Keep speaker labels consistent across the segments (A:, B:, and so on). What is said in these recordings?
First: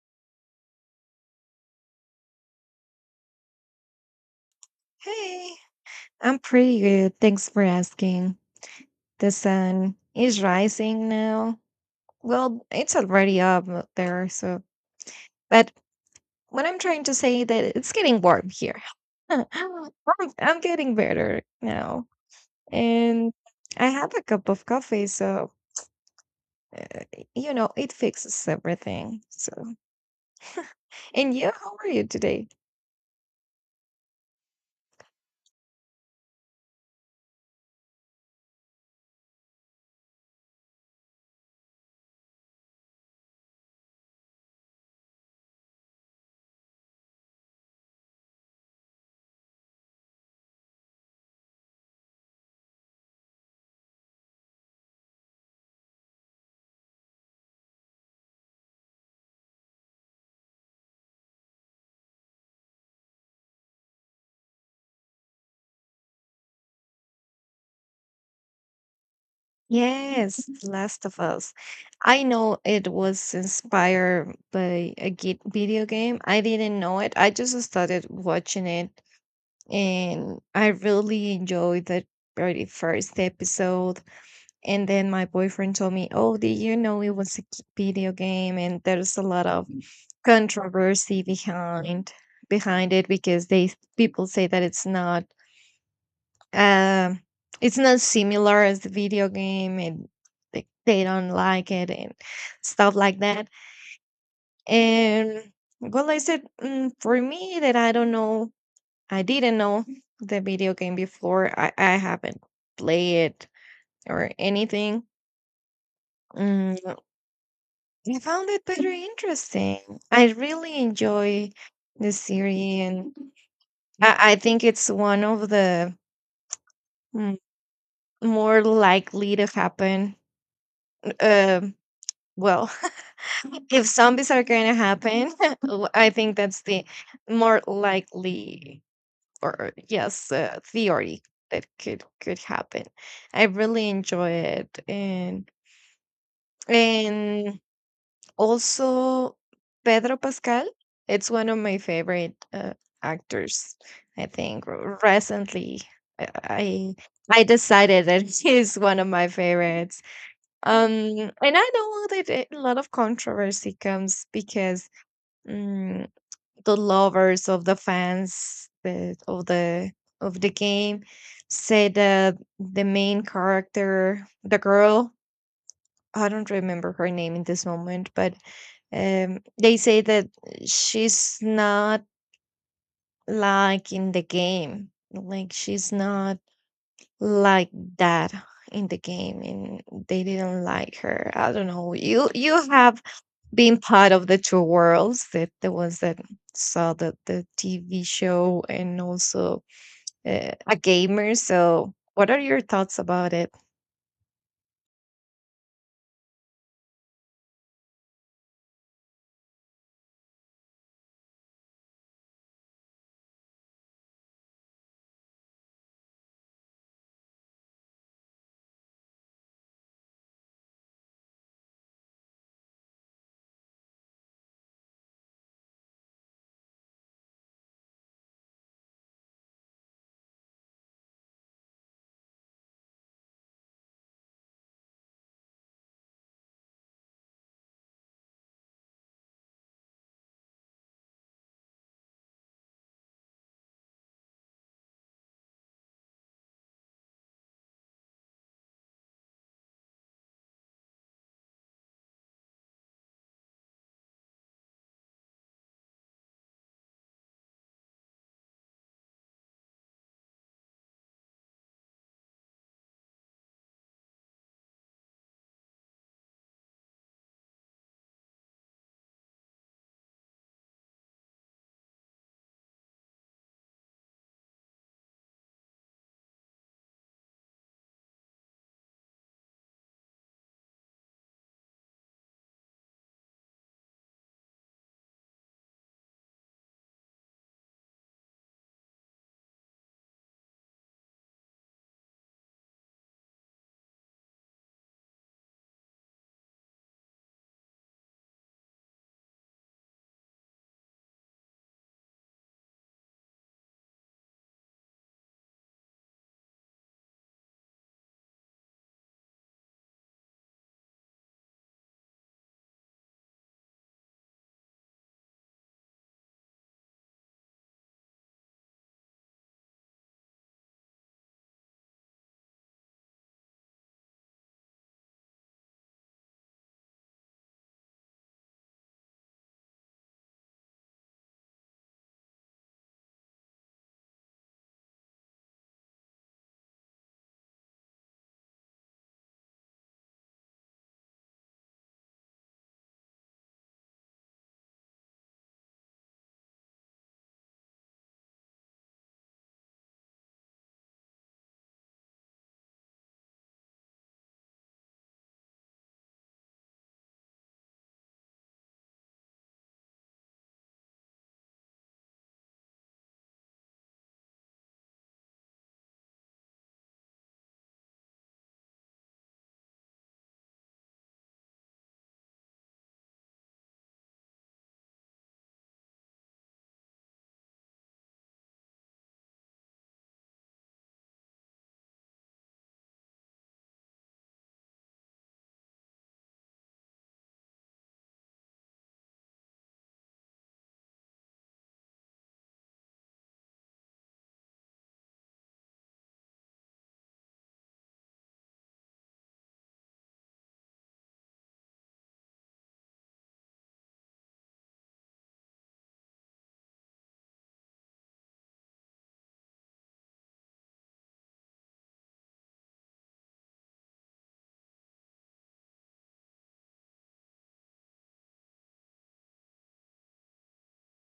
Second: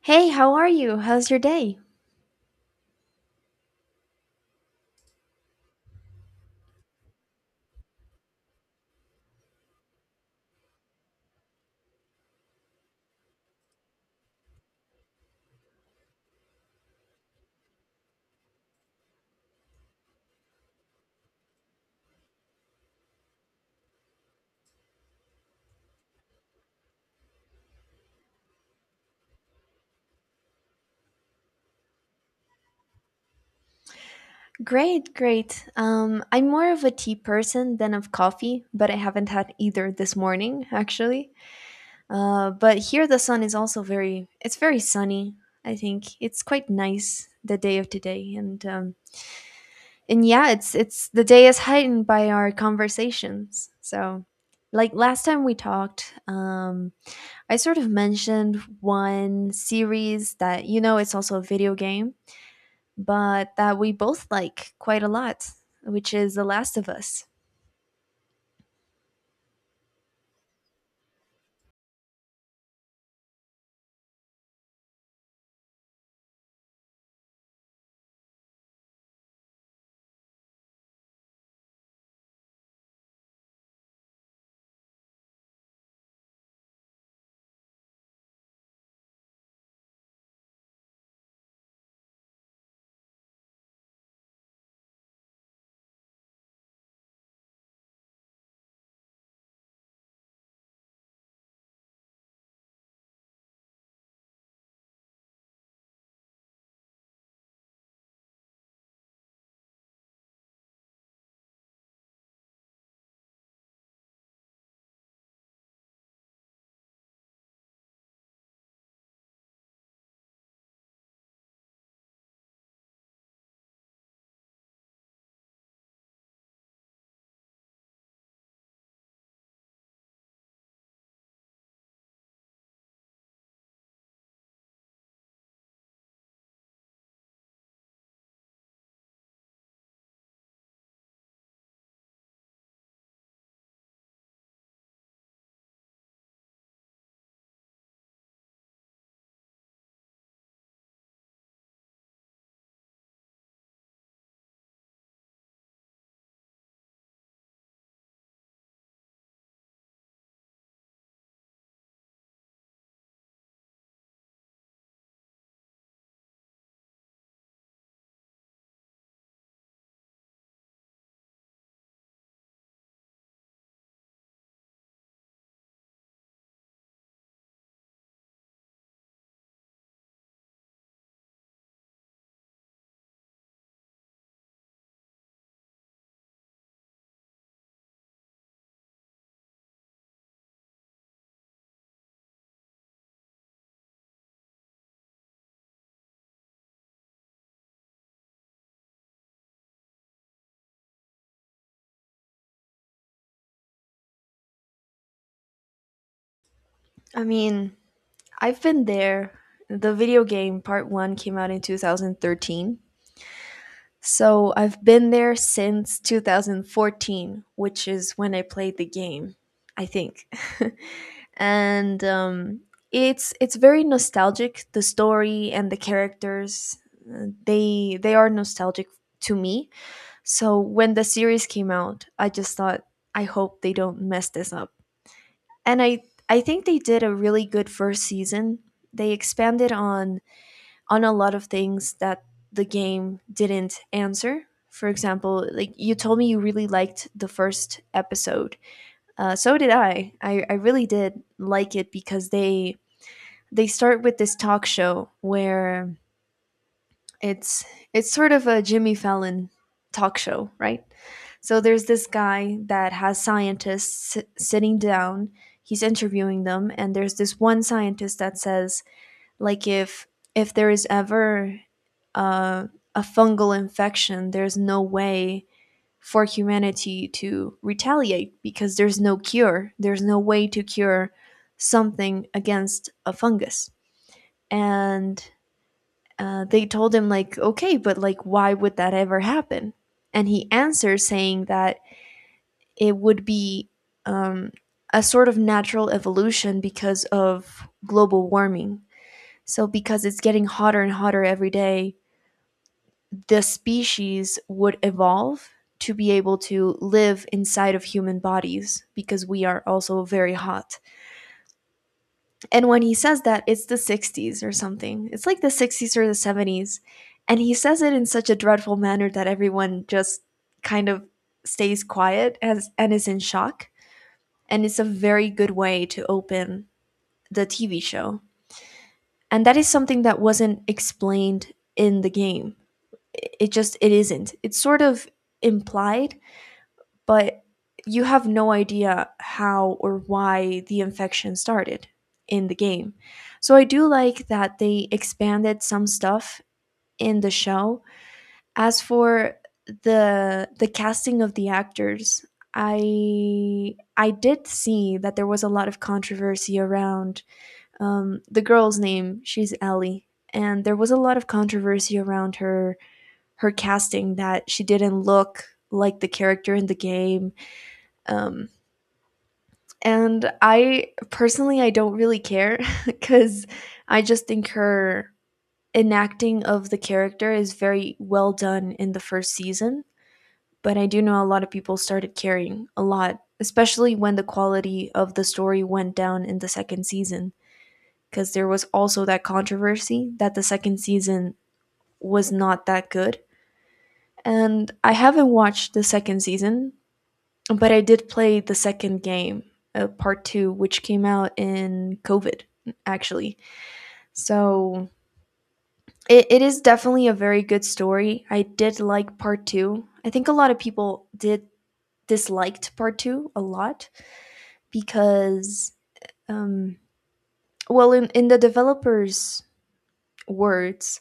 A: Hey, how are you? How's your day?
B: Hey, I'm pretty good. Thanks for asking. The sun is rising now. Well, it's already up out there, so but what I'm trying to say that it's getting warm here. I'm, I'm getting better now. And I had a cup of coffee, so it fixes everything. So, and you, how are you today?
A: Great, great. I'm more of a tea person than of coffee, but I haven't had either this morning, actually. But here the sun is also it's very sunny. I think it's quite nice the day of today, and and yeah, it's the day is heightened by our conversations. So, like last time we talked, I sort of mentioned one series that you know it's also a video game but that we both like quite a lot, which is The Last of Us.
B: Yes, The Last of Us. I know it was inspired by a video game. I didn't know it. I just started watching it and I really enjoyed the very first episode. And then my boyfriend told me, oh, did you know it was a video game? And there's a lot of controversy behind behind it because they people say that um it's not similar as the video game and they don't like it and stuff like that and well I said for me that I don't know I didn't know the video game before I haven't played it or anything mm, I found it very interesting I really enjoy the series and I think it's one of the mm, more likely to happen um well if zombies are going to happen, I think that's the more likely or yes theory that could happen. I really enjoy it, and also Pedro Pascal. It's one of my favorite actors. I think recently I I decided that he's one of my favorites. Um, and I know that a lot of controversy comes because mm, the lovers of the fans that of the game say that the main character, the girl, I don't remember her name in this moment, but they say that she's not like in the game, like she's not like that in the game, and they didn't like her. I don't know. You have being part of the two worlds, that the ones that saw the TV show and also a gamer, so what are your thoughts about it?
A: I mean, I've been there. The video game part one came out in 2013. So I've been there since 2014, which is when I played the game, I think. And it's very nostalgic. The story and the characters, they are nostalgic to me. So when the series came out, I just thought, I hope they don't mess this up. And I think they did a really good first season. They expanded on a lot of things that the game didn't answer. For example, like you told me you really liked the first episode. So did I. I really did like it because they start with this talk show where It's it's sort of a Jimmy Fallon talk show, right? So there's this guy that has scientists sitting down. He's interviewing them, and there's this one scientist that says, like, if there is ever uh, a fungal infection, there's no way for humanity to retaliate because there's no cure. There's no way to cure something against a fungus. And they told him, like, okay, but like why would that ever happen? And he answers saying that it would be, um, a sort of natural evolution because of global warming, so because it's getting hotter and hotter every day, the species would evolve to be able to live inside of human bodies because we are also very hot. And when he says that, it's the '60s or something. It's like the '60s or the '70s. And he says it in such a dreadful manner that everyone just kind of stays quiet and is in shock. And it's a very good way to open the TV show. And that is something that wasn't explained in the game. It just it isn't. It's sort of implied, but you have no idea how or why the infection started in the game. So I do like that they expanded some stuff in the show. As for the casting of the actors, I did see that there was a lot of controversy around, the girl's name. She's Ellie, and there was a lot of controversy around her casting, that she didn't look like the character in the game. Um, And I personally, I don't really care because I just think her enacting of the character is very well done in the first season, but I do know a lot of people started caring a lot, especially when the quality of the story went down in the second season because there was also that controversy that the second season was not that good. And I haven't watched the second season. But I did play the second game, part two, which came out in COVID, actually. So it is definitely a very good story. I did like part two. I think a lot of people did disliked part two a lot because, um, well, in the developer's words,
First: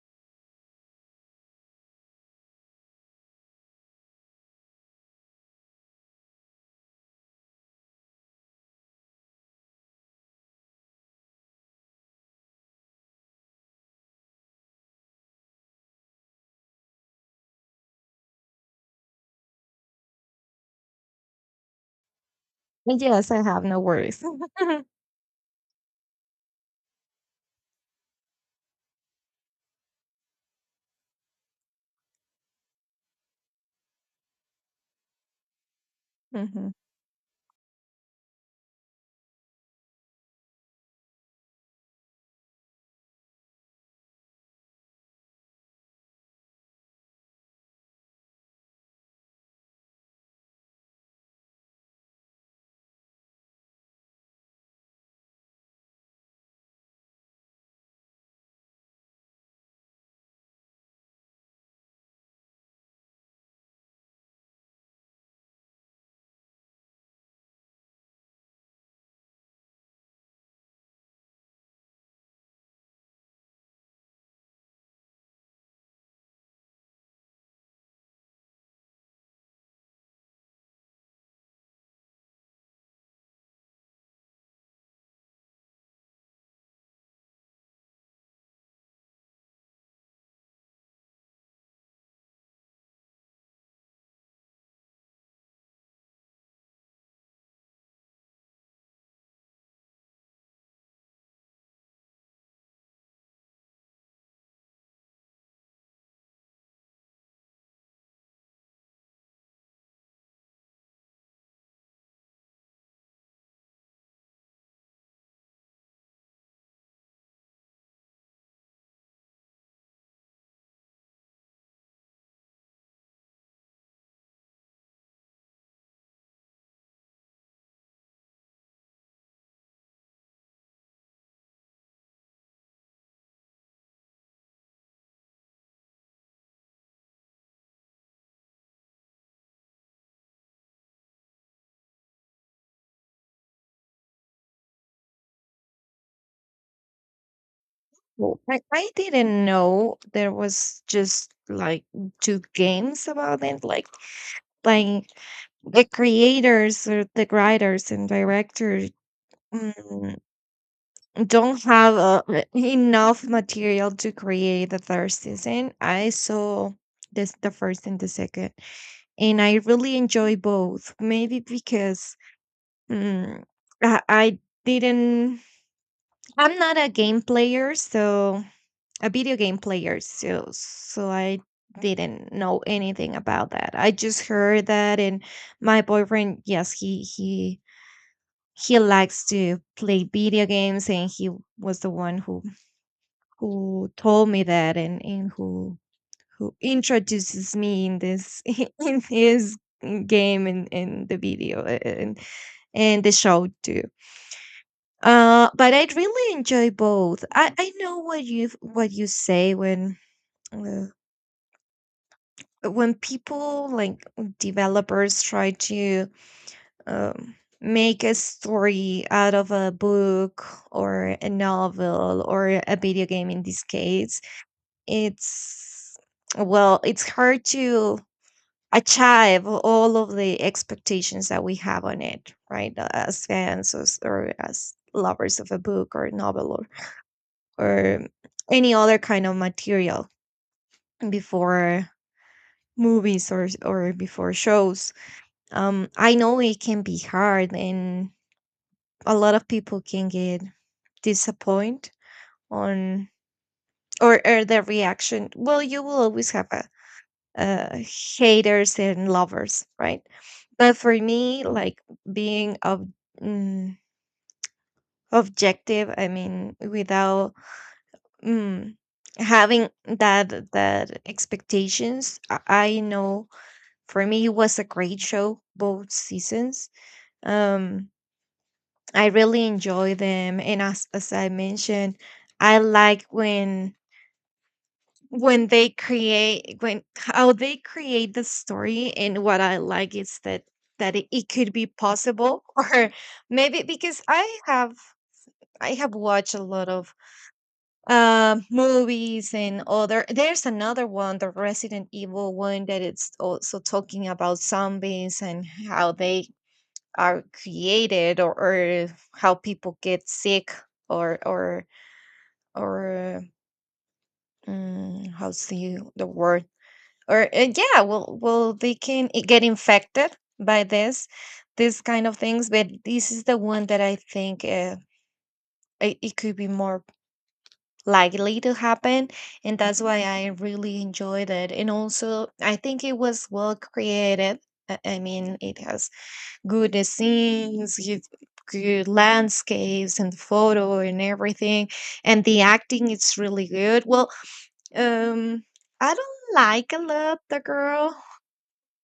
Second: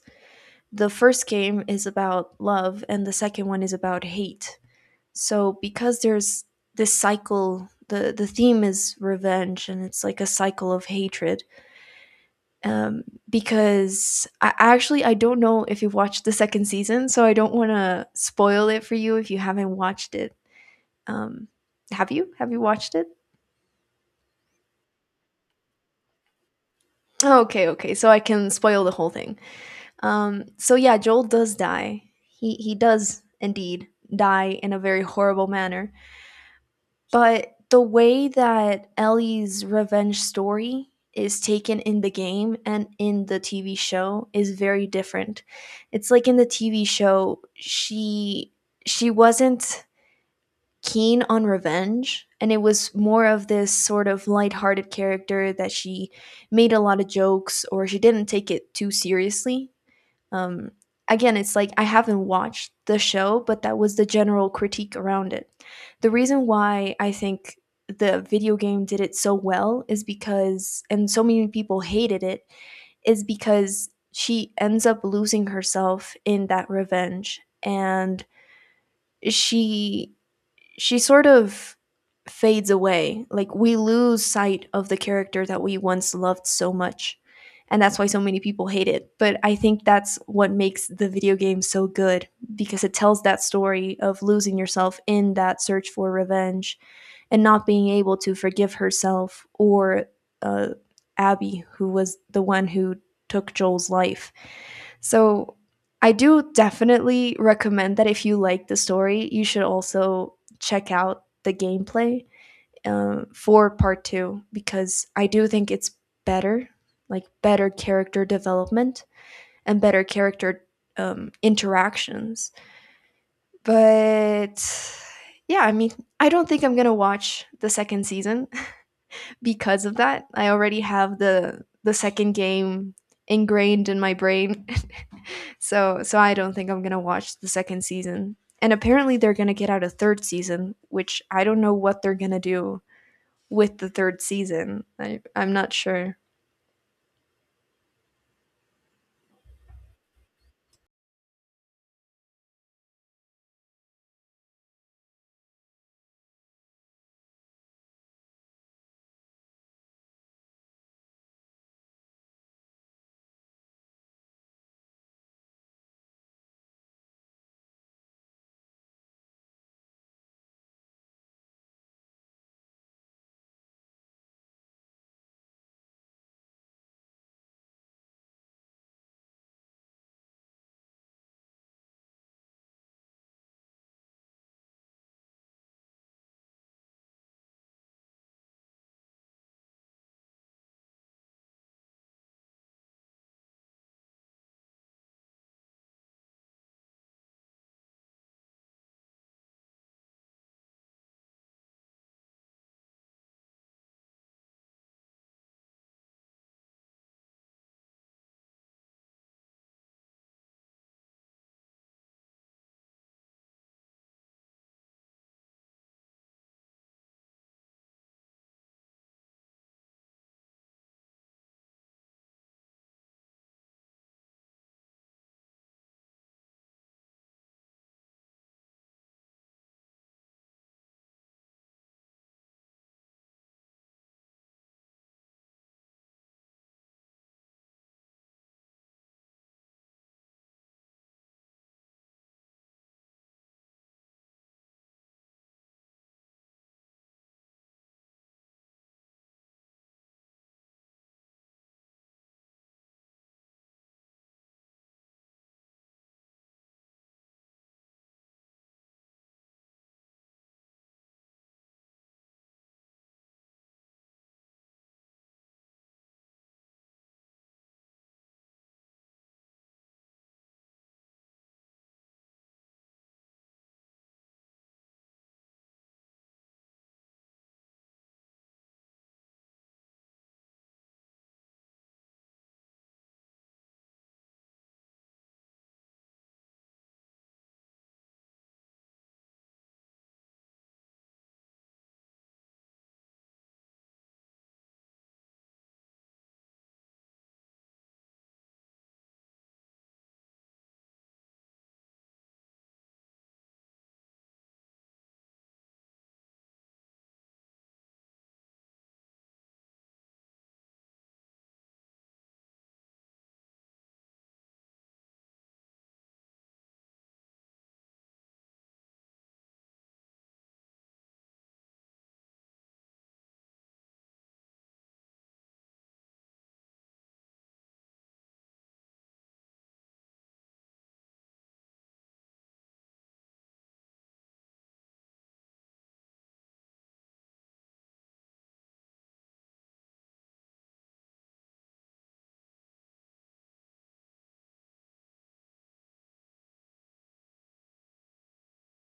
A: the first game is about love and the second one is about hate. So because there's this cycle, the theme is revenge and it's like a cycle of hatred. um because I actually, I don't know if you've watched the second season, so I don't want to spoil it for you if you haven't watched it. um have you watched
B: And
A: it?
B: yes, I have no worries.
A: Oh, okay, so I can spoil the whole thing. So yeah, Joel does die. He does indeed die in a very horrible manner.
B: Mhm.
A: But the way that Ellie's revenge story is taken in the game and in the TV show is very different. It's like in the TV show, she wasn't keen on revenge and it was more of this sort of lighthearted character that she made a lot of jokes or she didn't take it too seriously. um, Again, it's like I haven't watched the show, but that was the general critique around it. The reason why I think the video game did it so well is because, and so many people hated it, is because she ends up losing herself in that revenge, and she she sort of fades away. Like we lose sight of the character that we once loved so much. And that's why so many people hate it. But I think that's what makes the video game so good, because it tells that story of losing yourself in that search for revenge and not being able to forgive herself or uh, Abby, who was the one who took Joel's life. So I do definitely recommend that if you like the story, you should also check out the gameplay, for part two, because I do think it's better, like better character development and better character interactions. But yeah, I mean, I don't think I'm gonna watch the second season because of that. I already have the second game ingrained in my brain. So I don't think I'm gonna watch the second season. And apparently they're gonna get out a third season, which I don't know what they're gonna do with the third season. I'm not sure.
B: Well, I didn't know there was just like two games about it like the creators or the writers and directors don't have enough material to create the third season. I saw this the first and the second, and I really enjoy both. Maybe because mm, I didn't. I'm not a game player, so a video game player, so I didn't know anything about that. I just heard that, and my boyfriend, yes, he he likes to play video games, and he was the one who told me that and who introduces me in this in his game and in the video and and the show too. But I really enjoy both. I know what you say uh, when people like developers try to um, make a story out of a book or a novel or a video game. In this case it's well, it's hard to achieve all of the expectations that we have on it, right? Uh, as fans or as lovers of a book or novel or any other kind of material before movies or or before shows. Um, I know it can be hard and a lot of people can get disappointed on or their reaction. Well, you will always have a uh, haters and lovers, right? But for me, like being mm, objective, I mean, without mm, having that that expectations, I know for me it was a great show, both seasons. Um, I really enjoy them, and as I mentioned, I like when they create when how they create the story, and what I like is that that it could be possible or maybe because I have I have watched a lot of movies and other. There's another one, the Resident Evil one, that it's also talking about zombies and how they are created or how people get sick or or or how's the word or yeah, well, well they can get infected by this this kind of things. But this is the one that I think it could be more likely to happen, and that's why I really enjoyed it. And also I think it was well created. I mean, it has good scenes, good good landscapes and photo and everything, and the acting is really good. Well, um I don't like a lot the girl,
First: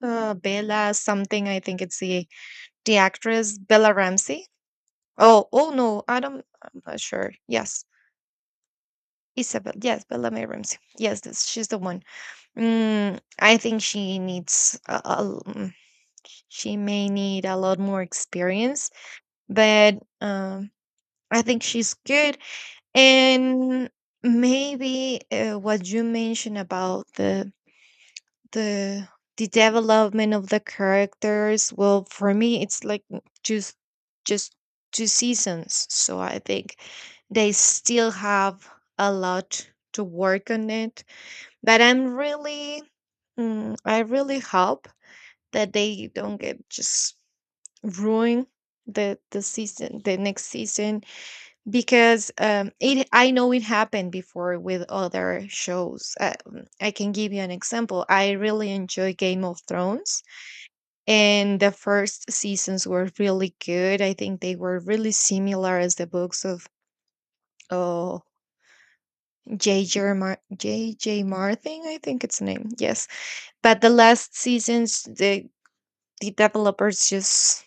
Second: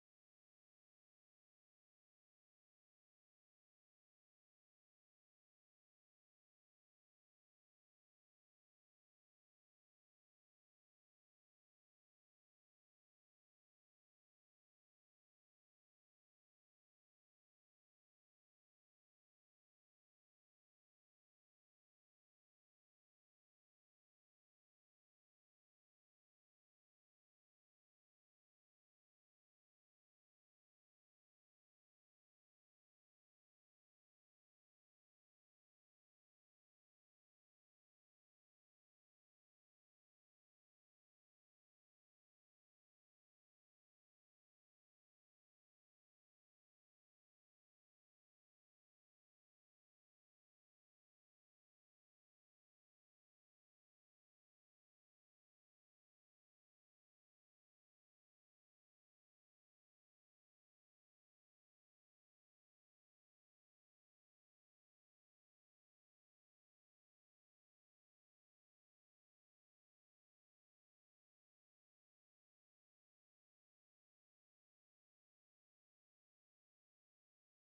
B: Bella something. I think it's the actress Bella Ramsey. Oh, oh no, I don't. I'm not sure. Yes, Isabel. Yes, Bella May Ramsey. Yes, this, she's the one. Mm, I think she needs a she may need a lot more experience, but I think she's good. And maybe what you mentioned about the the development of the characters, well for me it's like just two seasons, so I think they still have a lot to work on it. But I'm really I really hope that they don't get just ruin the season, the next season, because it I know it happened before with other shows. Mm, I can give you an example. I really enjoy Game of Thrones, and the first seasons were really good. I think they were really similar as the books of oh J. J.J. Martin, I think it's the name. Yes, but the last seasons, the developers just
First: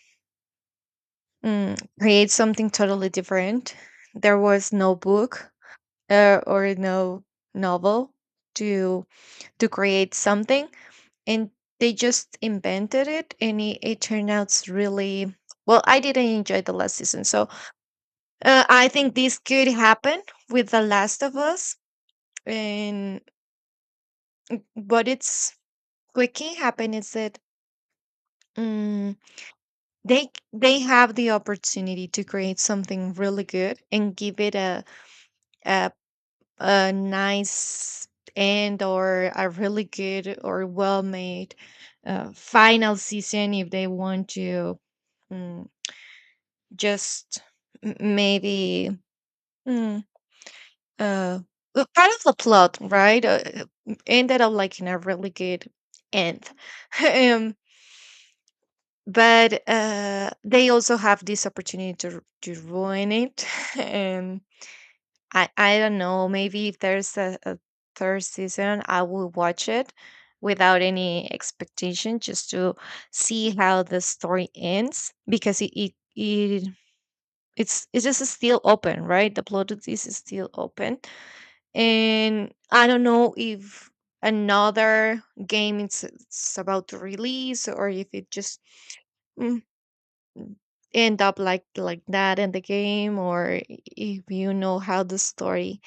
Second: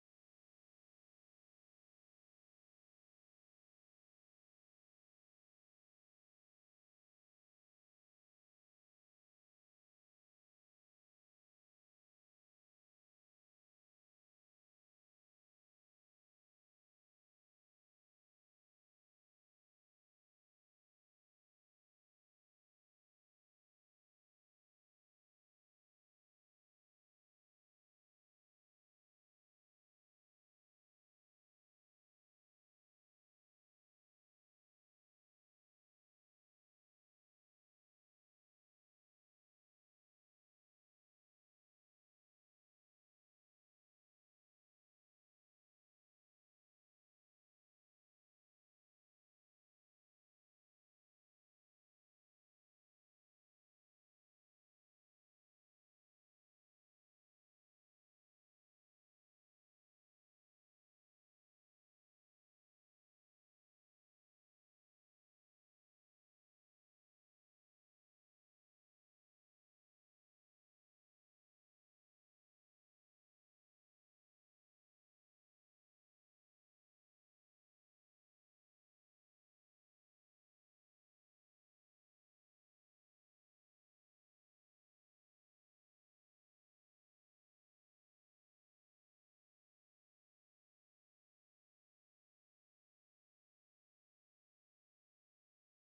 B: create something totally different. There was no book or no novel to create something, and they just invented it and it turned out really well, I didn't enjoy the last season. So I think this could happen with The Last of Us. And what it's what can happen is that mm, they have the opportunity to create something really good and give it a a nice end, or a really good or well made final season, if they want to mm, just maybe mm, uh, part of the plot, right? Uh, ended up like in a really good end. Um, but they also have this opportunity to ruin it. And I don't know. Maybe if there's a third season, I will watch it without any expectation, just to see how the story ends, because it it's just still open, right? The plot of this is still open, and I don't know if another game it's about to release or if it just mm, end up like that in the game, or if you know how the story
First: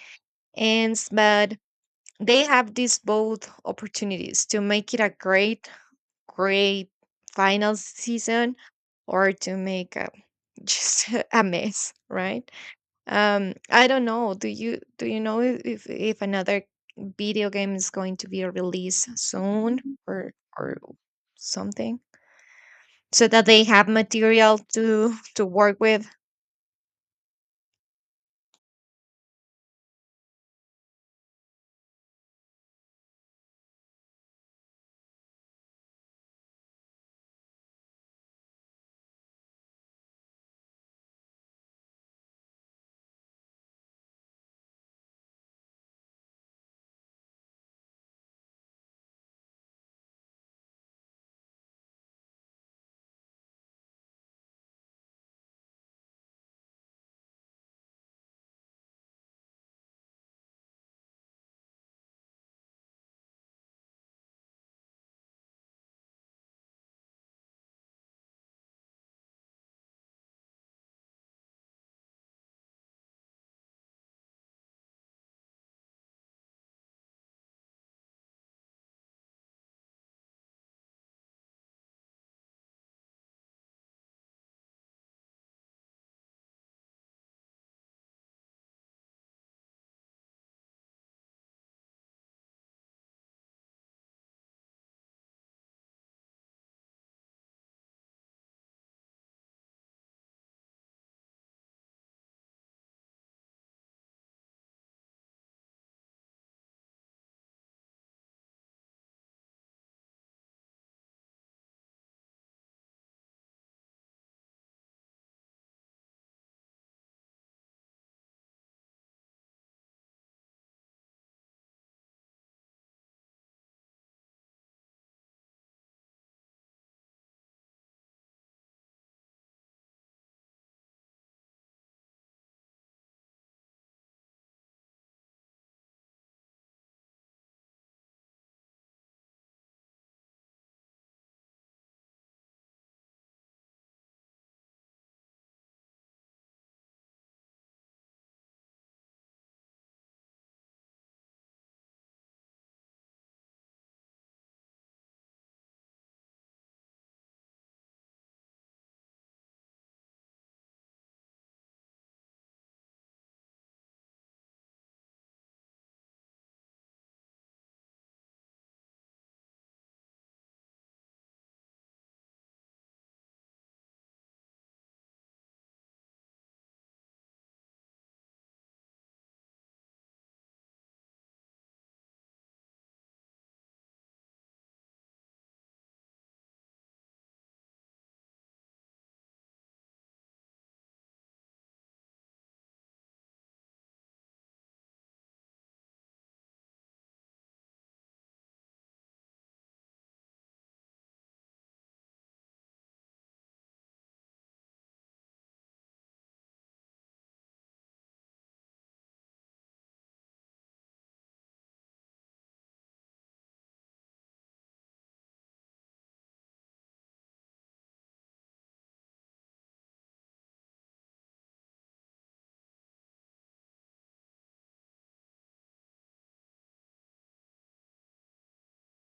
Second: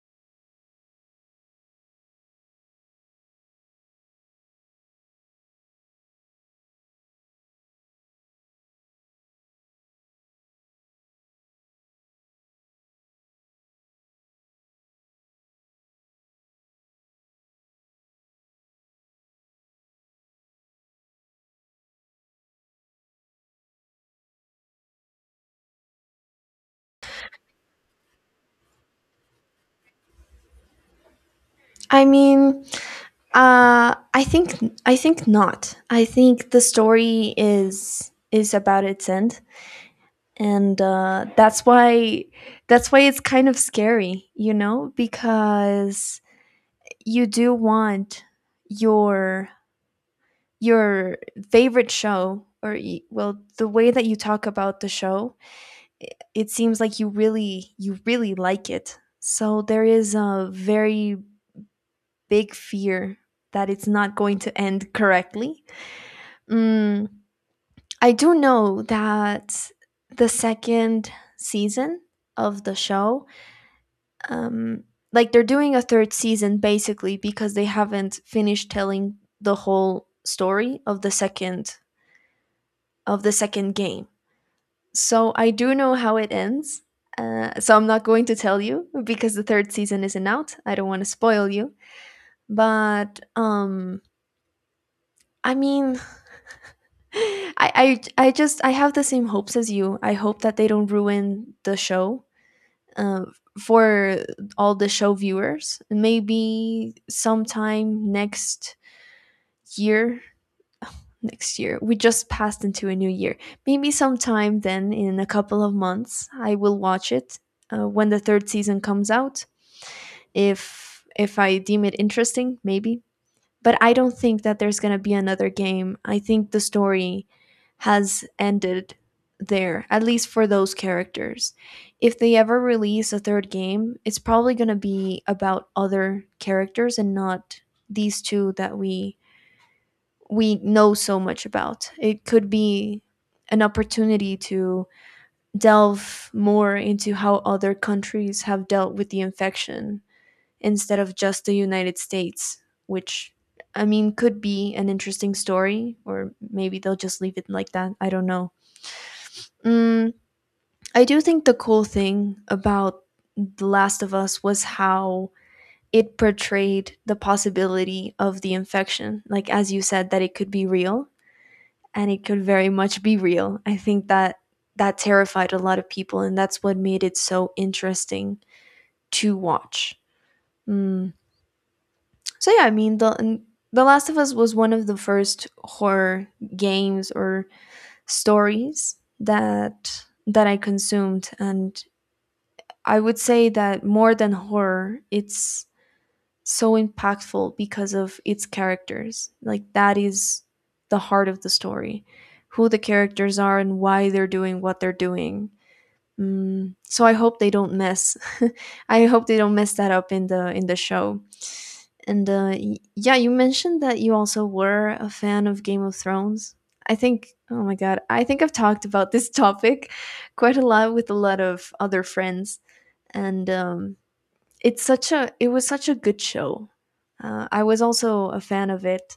B: ends. But they have these both opportunities to make it a great, great final season, or to make just a mess, right? I don't know. Do you know if, if another video game is going to be released soon or or something? So that they have material to work with.
A: I mean, uh, I think I think not. I think the story is about its end, and that's why it's kind of scary, you know, because you do want your your favorite show. Or well, the way that you talk about the show, i- it seems like you really like it, so there is a very big fear that it's not going to end correctly. mm, I do know that the second season of the show, um, like they're doing a third season basically because they haven't finished telling the whole story of the second, of the second game. So I do know how it ends. So I'm not going to tell you because the third season isn't out. I don't want to spoil you. But I mean, I just, I have the same hopes as you. I hope that they don't ruin the show, uh, for all the show viewers. Maybe sometime next year, next year we just passed into a new year, maybe sometime then in a couple of months I will watch it, when the third season comes out, if I deem it interesting, maybe. But I don't think that there's going to be another game. I think the story has ended there, at least for those characters. If they ever release a third game, it's probably going to be about other characters and not these two that we know so much about. It could be an opportunity to delve more into how other countries have dealt with the infection instead of just the United States, which, I mean, could be an interesting story, or maybe they'll just leave it like that. I don't know. Mm, I do think the cool thing about The Last of Us was how it portrayed the possibility of the infection. Like, as you said, that it could be real, and it could very much be real. I think that that terrified a lot of people, and that's what made it so interesting to watch. Mm. So yeah, I mean the Last of Us was one of the first horror games or stories that I consumed, and I would say that more than horror, it's so impactful because of its characters. Like that is the heart of the story, who the characters are and why they're doing what they're doing. Mm, so I hope they don't mess. I hope they don't mess that up in the show. And yeah, you mentioned that you also were a fan of Game of Thrones. I think, oh my God, I think I've talked about this topic quite a lot with a lot of other friends. And it's such a, it was such a good show. I was also a fan of it.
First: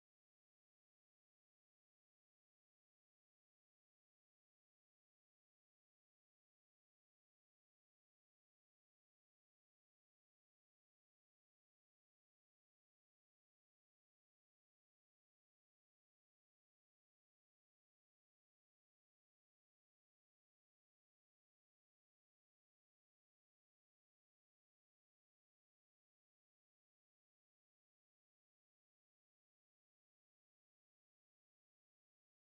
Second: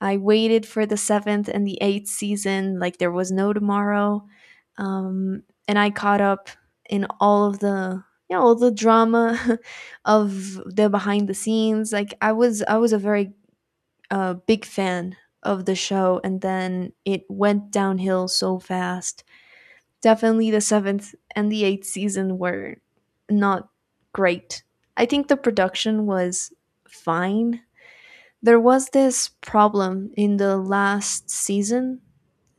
A: I waited for the seventh and the eighth season like there was no tomorrow, and I caught up in all of the, you know, all the drama of the behind the scenes. Like I was a very big fan of the show, and then it went downhill so fast. Definitely the seventh and the eighth season were not great. I think the production was fine. There was this problem in the last season,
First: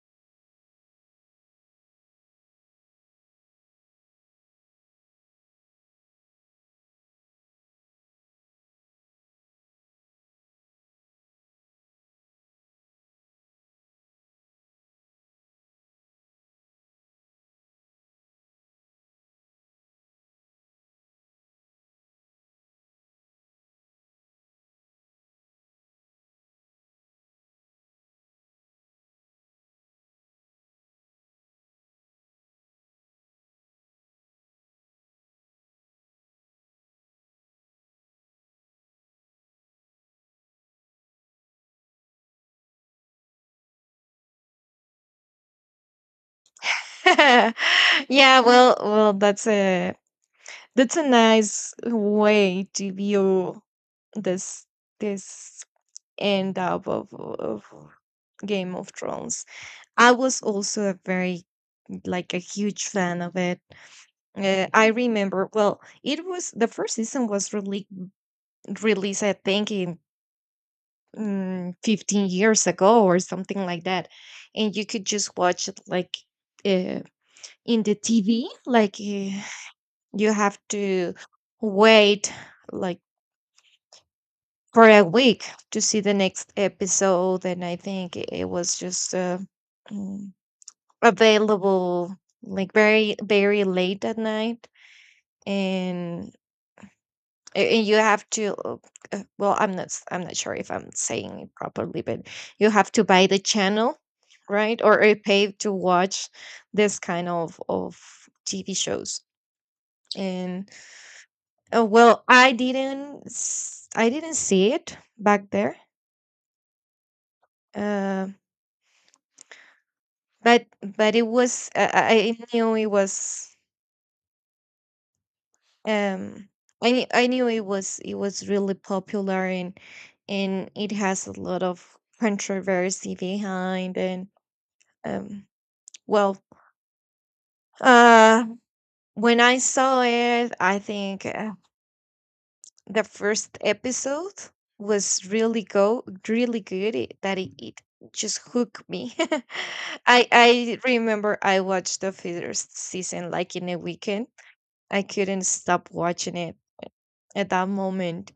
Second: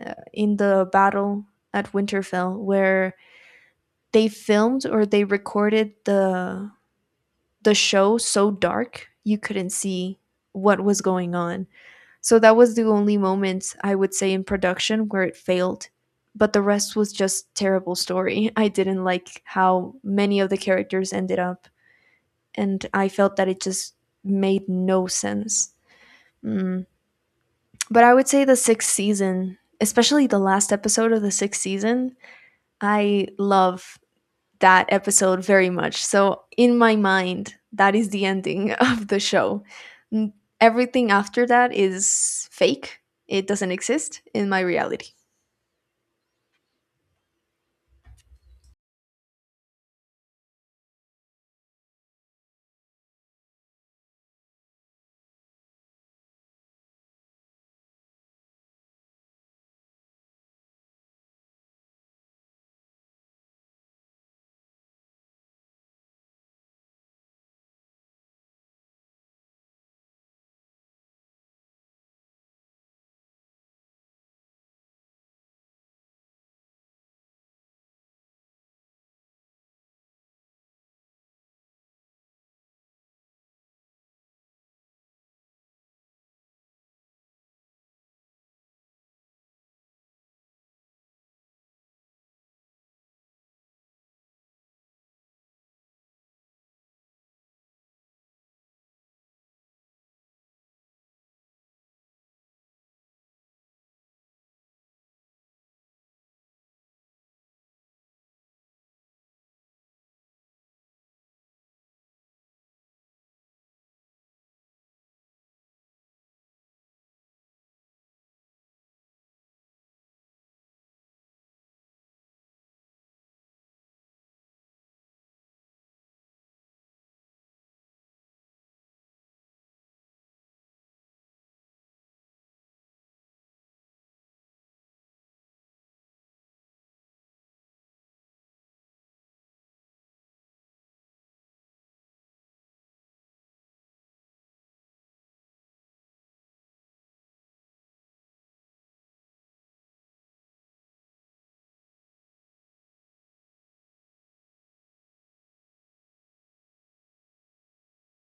A: in the battle at Winterfell, where they filmed or they recorded the show so dark you couldn't see what was going on. So that was the only moment I would say in production where it failed. But the rest was just terrible story. I didn't like how many of the characters ended up, and I felt that it just made no sense. Mm. But I would say the sixth season, especially the last episode of the sixth season, I love that episode very much. So, in my mind, that is the ending of the show. Everything after that is fake. It doesn't exist in my reality.
B: Yeah, well, well that's a nice way to view this this end up of Game of Thrones. I was also a very like a huge fan of it. I remember, well, it was the first season was really released I think in 15 years ago or something like that. And you could just watch it like uh, in the TV like you have to wait like for a week to see the next episode. And I think it it was just mm, available like very very late at night. And and you have to well, I'm not I'm not sure if I'm saying it properly, but you have to buy the channel, right? Or pay to watch this kind of TV shows. And well, I didn't I didn't see it back there, uh, but but it was I knew it was um I knew it was really popular, and it has a lot of controversy behind. And um well uh when I saw it, I think the first episode was really go really good. That It just hooked me. I remember I watched the first season like in a weekend. I couldn't stop watching it at that moment.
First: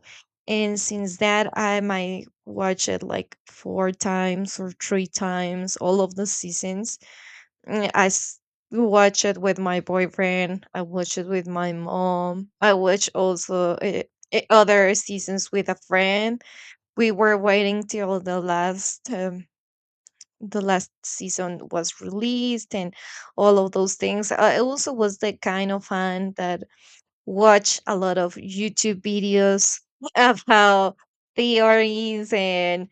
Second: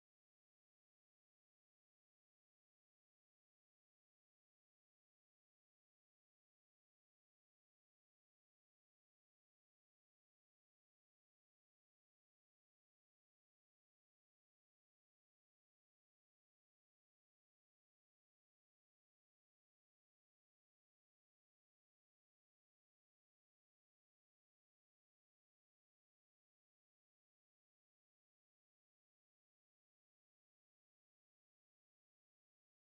B: And since that, I might watch it like four times or three times, all of the seasons. Mm, watch it with my boyfriend. I watch it with my mom. I watch also other seasons with a friend. We were waiting till the last season was released and all of those things. I also was the kind of fan that watch a lot of YouTube videos of how theories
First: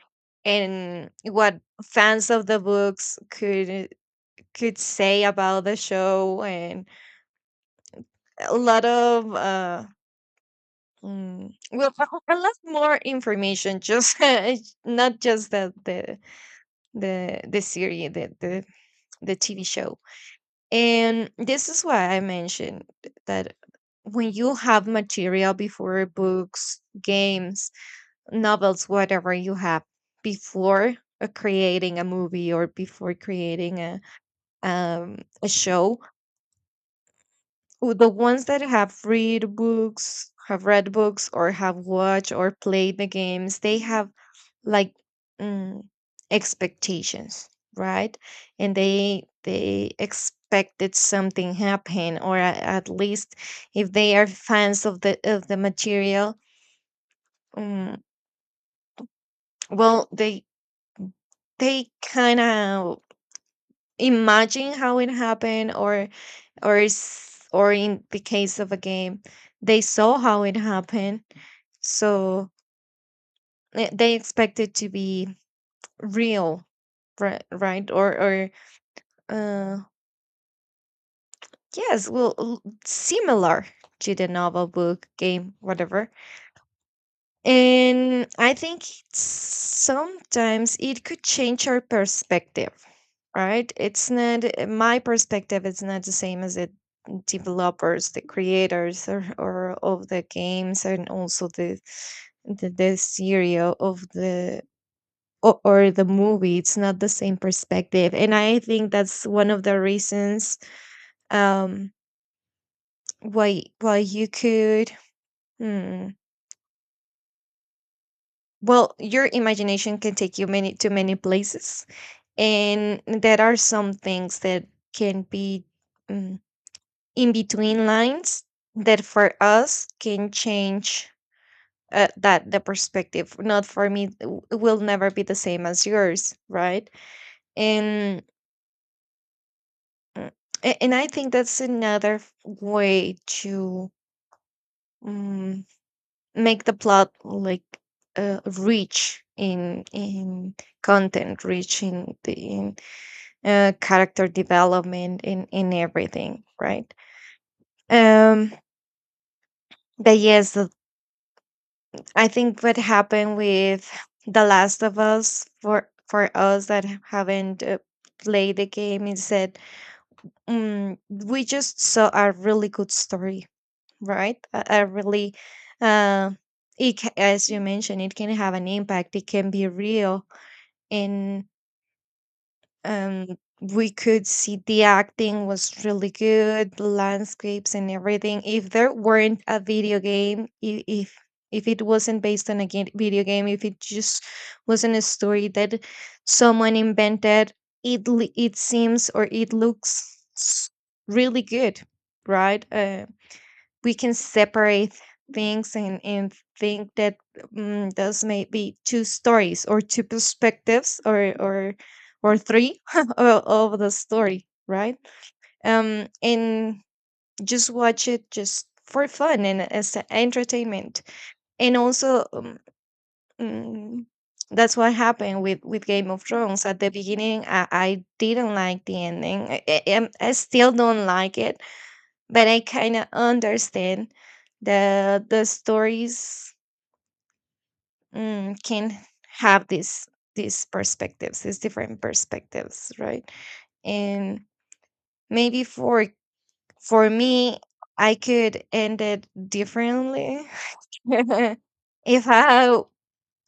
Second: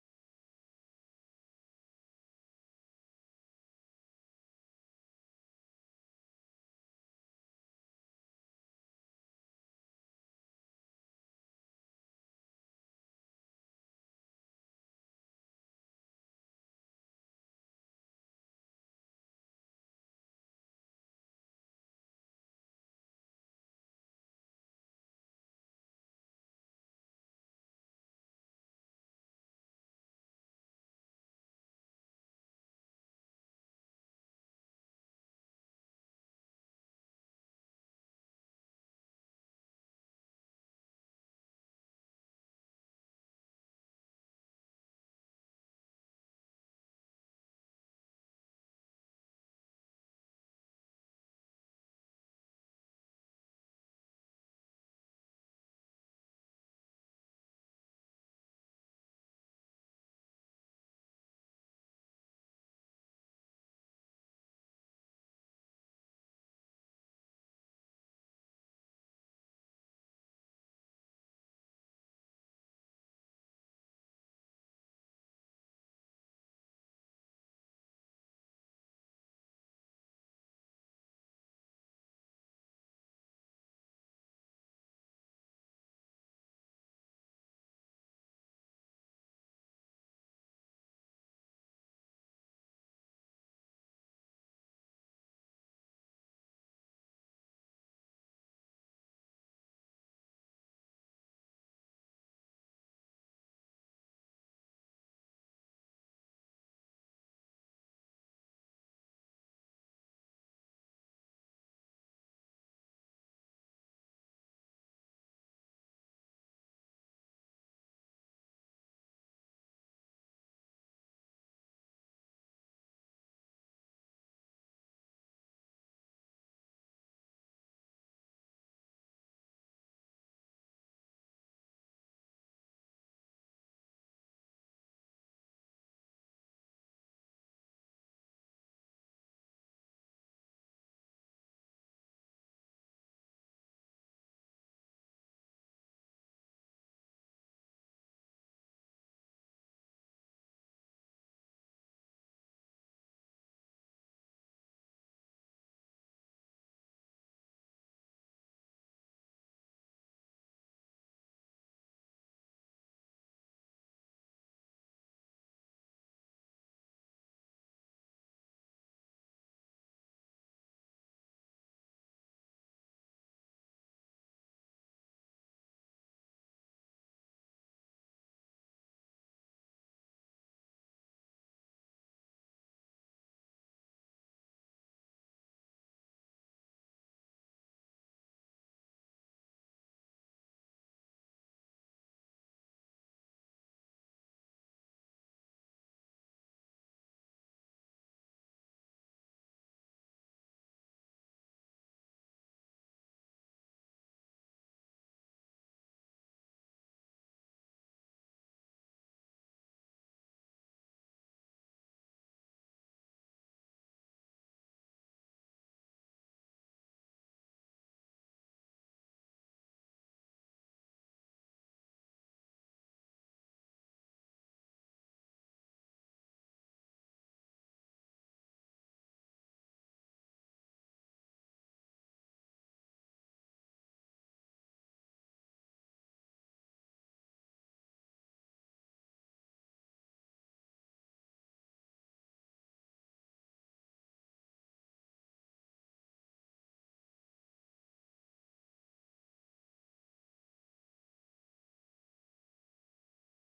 B: and what fans of the books could say about the show and a lot of mm, well a lot more information, just not just the series, the the TV show. And this is why I mentioned that when you have material before, books, games, novels, whatever you have before creating a movie, or before creating a show. The ones that have read books, or have watched or played the games, they have, like, mm, expectations, right? And they expected something happen, or at least if they are fans of the material, um, well, they kind of imagine how it happened, or or in the case of a game they saw how it happened. So they expect it to be real, right? Or uh yes, well, similar to the novel, book, game, whatever. And I think sometimes it could change our perspective, right? It's not, my perspective, it's not the same as the developers, the creators, or of the games, and also the serial of the, or the movie. It's not the same perspective. And I think that's one of the reasons um why you could, hmm, well, your imagination can take you many, to many places. And there are some things that can be, mm, in between lines, that for us can change that, the perspective, not for me, will never be the same as yours, right? And mm, and I think that's another way to um, make the plot like rich in content, rich in the in character development, in everything, right? Um, but yes, I think what happened with The Last of Us, for us that haven't played the game, is that, we just saw a really good story, right? A really, uh, it as you mentioned, it can have an impact. It can be real. And Um, we could see the acting was really good, the landscapes and everything. If there weren't a video game, if it wasn't based on a game, video game, if it just wasn't a story that someone invented, it it seems, or it looks really good, right? We can separate things and think that, those may be two stories, or two perspectives, or three, of the story, right? And just watch it just for fun and as a entertainment. And also mm, that's what happened with Game of Thrones. At the beginning, I didn't like the ending. I still don't like it, but I kind of understand that the stories, can have this, these perspectives, these different perspectives, right? And maybe for me, I could end it differently if I,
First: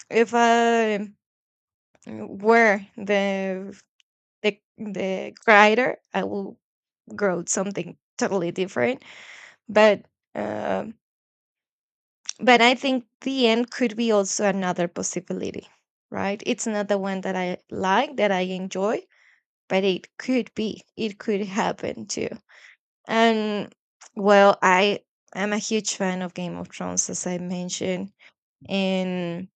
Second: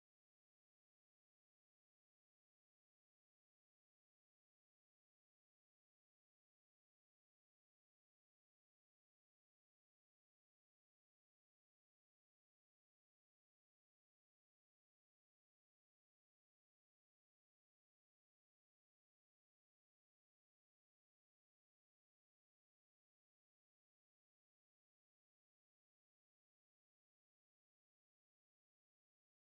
B: if I were the writer, I will wrote something totally different, but. Um, but I think the end could be also another possibility, right? It's not the one that I like, that I enjoy, but it could be, it could happen too. And well, I am a huge fan of Game of Thrones, as I mentioned. And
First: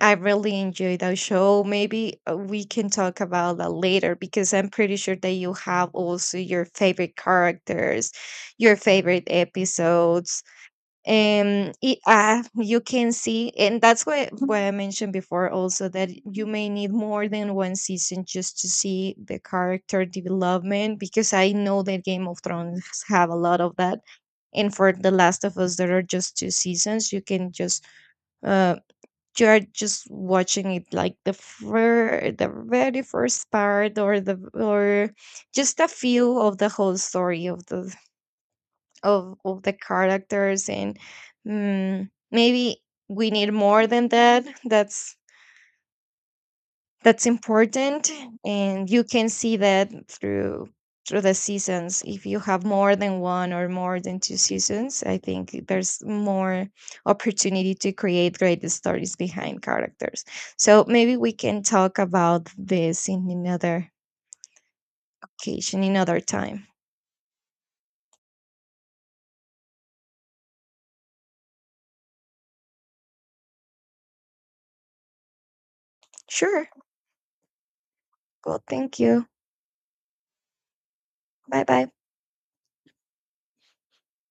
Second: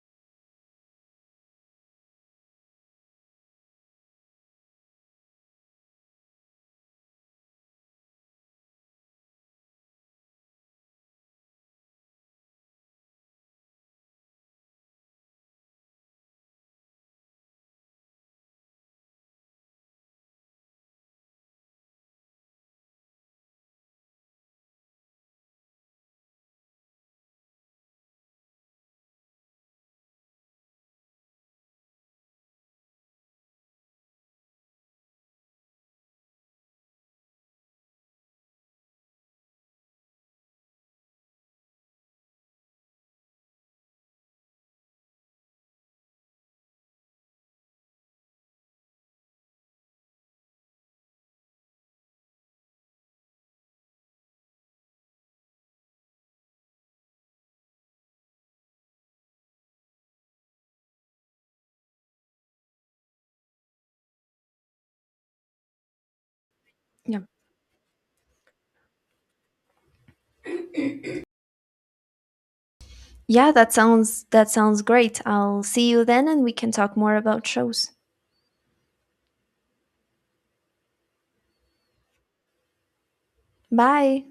B: I really enjoy that show. Maybe we can talk about that later, because I'm pretty sure that you have also your favorite characters, your favorite episodes. You can see, and that's why I mentioned before also, that you may need more than one season just to see the character development, because I know that Game of Thrones have a lot of that. And for The Last of Us there are just two seasons, you can just uh you are just watching it like the the very first part, or the, or just a few of the whole story of the, of the characters. And maybe we need more than that. That's important, and you can see that through, through the seasons. If you have more than one or more than two seasons, I think there's more opportunity to create great stories behind characters. So maybe we can talk about this in another occasion, another time.
A: Yeah. Yeah, that sounds great. I'll see you then and we
B: Sure.
A: can talk more about shows.
B: Well, thank you. Bye bye.
A: Bye.